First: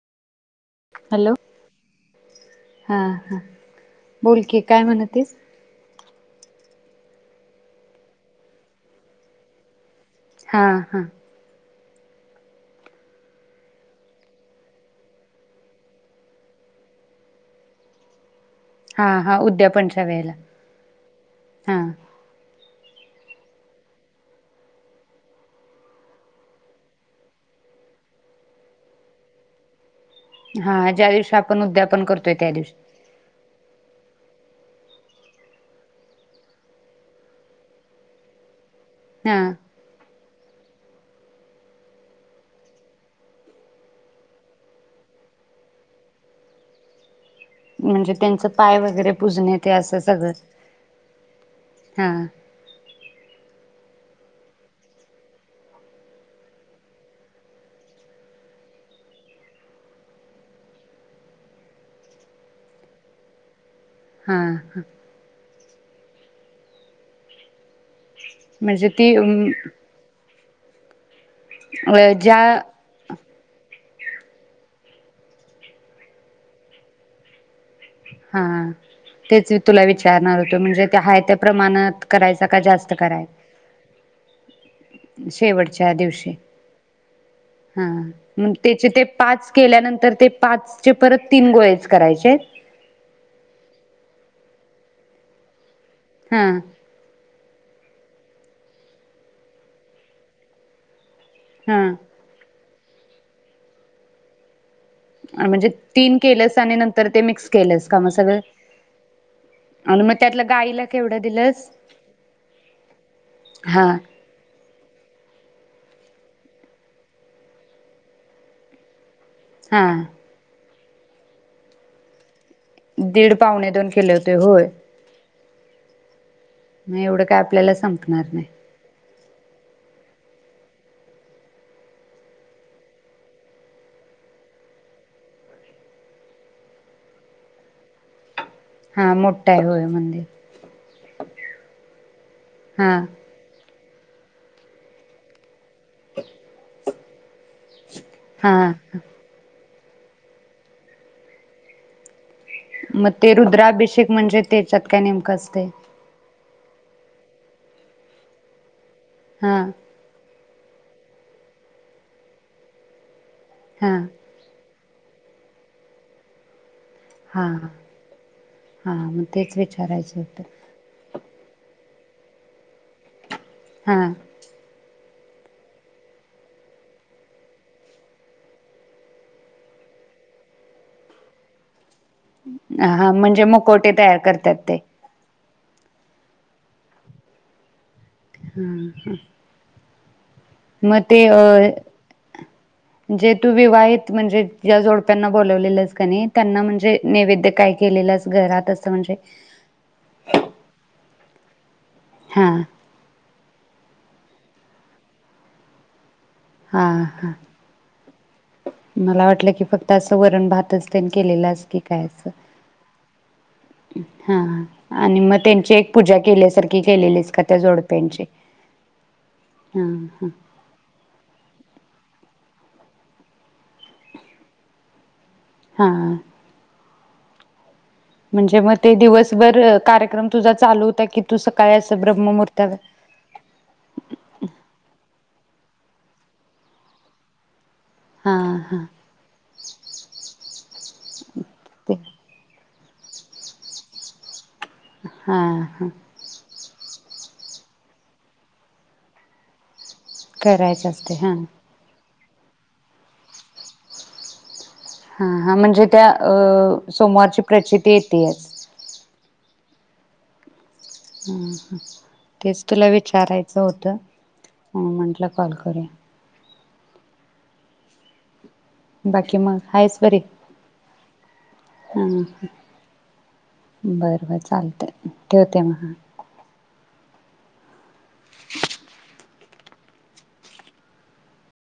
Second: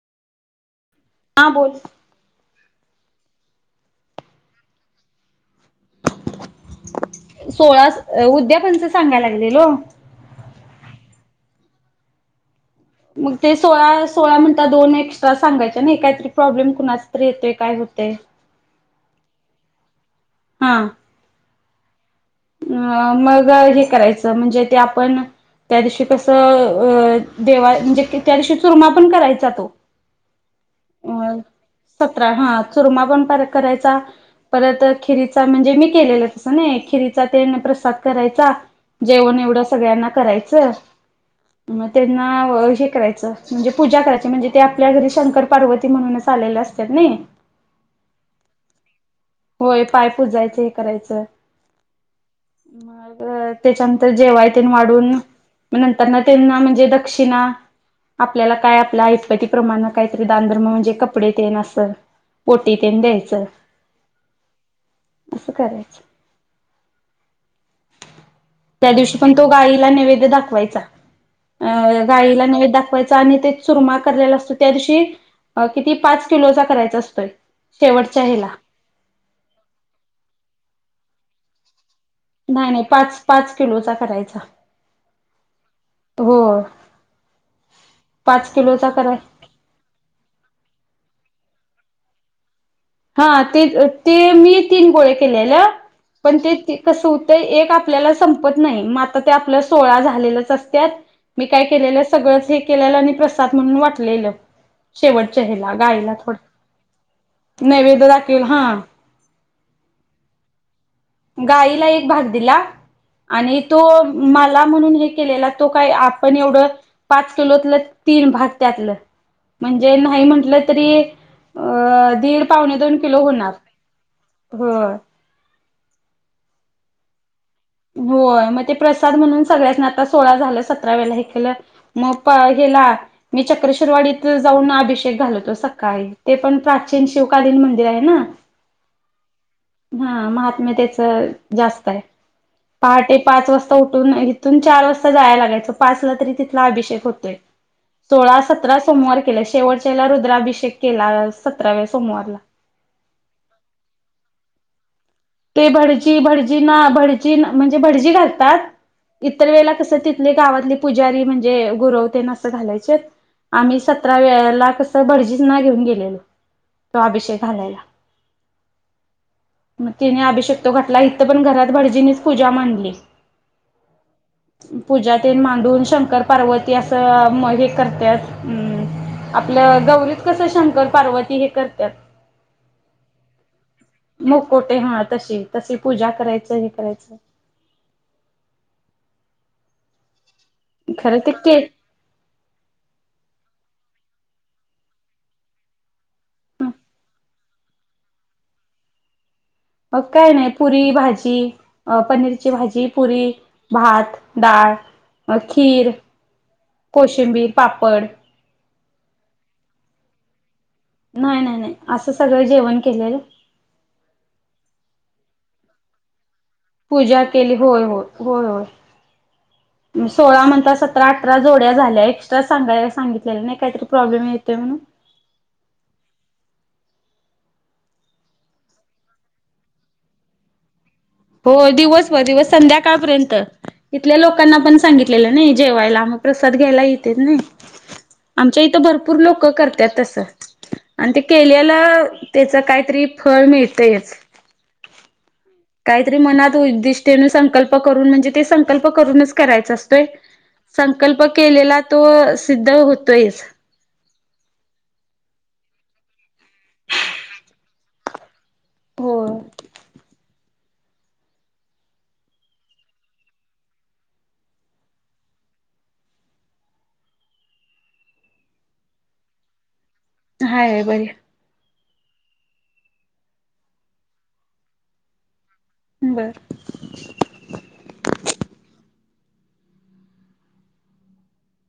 हा बोल हाहा बोल की, सोळा, अ उद्यापन च संगलागल्यालो हा हा मग ते सोळा सोळा म्हणता दोन एक्सट्रा सांगायच काहीतर प्रॉब्लेम कुणाचातरी यतो काय होतंय हा हा तव्याला हा हा मग हे करायच म्हणजे ते आपण त्या दिवशी कसं आं देवा म्हणजे त्या दिवशी चूरमा पण करायचा तो हा ज्या दिवशी मग आपण उद्यापन करतोय त्या दिवशी चुरमा पण करायचा परत खिरीचा म्हणजे मी केलेला नय प्रसाद करायचा हा जेवण एवढं सगळ्यांना करायच म त्यांना हे करायचं म्हणजे पूजा करायची म्हणजे ते आपल्या घरी शंकर पार्वती म्हणूनच आलेले असत नाई म्हणजे त्यांचं पाय वगैरे पुजणे ते होय असं पाय सगळं पुजायचं हे करायचं हा मग त्याच्यानंतर जेवाय तेन वाढून म नंतर ना त्यांना म्हणजे दक्षिणा आपल्याला काय आपल्या ऐतपतिक प्रमाण काहीतरी दानधर्म म्हणजे कपडे तेन असं पोटी तेन द्यायचं हा ह असं करायचं म्हणजे त्या ती दिवशी पण तो गाईला नैवेद्य दाखवायचा चा अ गायला नव दाखवायच आणि ते सुरमाला असतो त्या दिवशी किती पाच किलोचा करायचा असतोय शेवटच्या हा ह्याला तेच तुला विचारणार होतो म्हणजे हाय त्या प्रमाणात करायच का नाही नाही जास्त करा पाच पाच किलोचा करायचा शेवटच्या दिवशी हो ह पाच मग त्याचे किलोचा ते कराय पाच केल्यानंतर ते पाच चे परत तीन गोळेच करायचे हा ते ते मी तीन गोळे केलेल्या पण हा ते ते कस ते एक आपल्याला संपत नाही मग आता ते आपल्या सोळा झालेलेच असत्यात मी काय हा केलेलं सगळंच हे केले आणि प्रसाद म्हणून वाटलेलं शेवटच्या म्हणजे ह्याला गाईला तीन केलं थोडं आणि नंतर ते मिक्स केलंस का नैवेद्य मग सगळं दाखेल हा आणि मग त्यातला गाईला केवढं दिलंस गाईला एक भाग दिला आणि तो हा मला म्हणून हे केलेला तो काय आपण एवढ पाच किलोतलं तीन भाग त्यातलं हा म्हणजे नाही म्हटलं तरी दीड पावणे दोन किलो दीड होणार पाहुणे दोन केले होते होय. मी एवढं काय आपल्याला संपणार नाही. होतात म्हणून सगळ्यासणी आता सोळा झालं सतराव्याला हे केलं मग हेला मी चक्रशिरवाडीत जाऊन अभिषेक घालतो सकाळी, ते पण प्राचीन शिवकालीन मंदिर आहे ना. हा मोठा आहे होय मंदिर हा महात्म्य त्याच जास्त आहे. हा पहाटे पाच वाजता ता उठून इथून चार वाजता जाया लागायचं पाचला तरी तिथला अभिषेक होतोय, सोळा हा सतरा सोमवार केल शेवट त्याला रुद्राभिषेक केला सतराव्या सोमवारला मग ते रुद्राभिषेक म्हणजे तेच्यात ते भडजी भडजीनां भड चीन म्हणजे भडजी घालतात. इतर हा वेळेला कसं तितले गावात आणि पुजारी म्हणजे गुरवतेन असं घालायच आम्ही हा सतरा वेळाला कस तीत भडजींना घेऊन गेलेले. हा हा हा मग तेच मग विचाराय तिने अभिषक तो घाटला इथं पण घरात भडजीनींच पूजा मांडली. हा पूजा ते मांडून शंकर पार्वती असं म हे करत्यात म आपलं गौरीत कसं शंकर पार्वती हे करत्यात. हा म्हणजे मकोटे तयार करत्यात मुकोटे ते हा तशी तशी पूजा करायचं हे करायचं. हं हं मग ते खरं के अ, जे तु विवाहित म्हणजे ज्या जोडप्यांना बोलावलेलंस का नही त्यांना म्हणजे नैवेद्य काय केलेलास घरात असं म्हणजे ती अ हा पनीरची भाजी, पुरी, भात डाळ, म खीर हा हा कोशिंबीर, पापड मला वाटलं की फक्त असं वरण भात तसं तेन नाही नाही केलेलास नाही की काय असं, सगळं जेवण केलेलं हा हा आणि मग ते त्यांची एक पूजा केल्यात पूजा केली होय होय होय हा होय हा सोळा म्हणता सतरा अठरा जोड्या झाल्या एक्स [unintelligible] सांगायला सांगितलेलं नाही काहीतरी प्रॉब्लेम येतोय म्हणून? हा म्हणजे मग ते दिवसभर कार्यक्रम तुझा चालू होता की तू हो सकाळी असं दिवसभर दिवस ब्रह्ममुहूर्ता संध्याकाळपर्यंत इथल्या लोकांना पण सांगितलेलं नाही जेवायला मग प्रसाद घ्यायला येतेेत नाही हा आमच्या इथं हा भरपूर लोकं करतात तस आणि ते केल्याल ते त्याच काय? की फळ मिळतेच हा हा उदिष्टेने संकल्प करून म्हणजे ते संकल्प करूनच करायचं असतं करायचं असते संकल्प हा केलेला तो सिद्ध होतोयच हा हा म्हणजे त्या अ सोमवारची प्रचिती येतेच हो ह तेच तुला विचारायचं होतं म्हणून म्हटलं कॉल करूया बाकी मग हायस हाय हाय बरी आहे हम बर बर चालतय ठेवते मग बर [inaudible]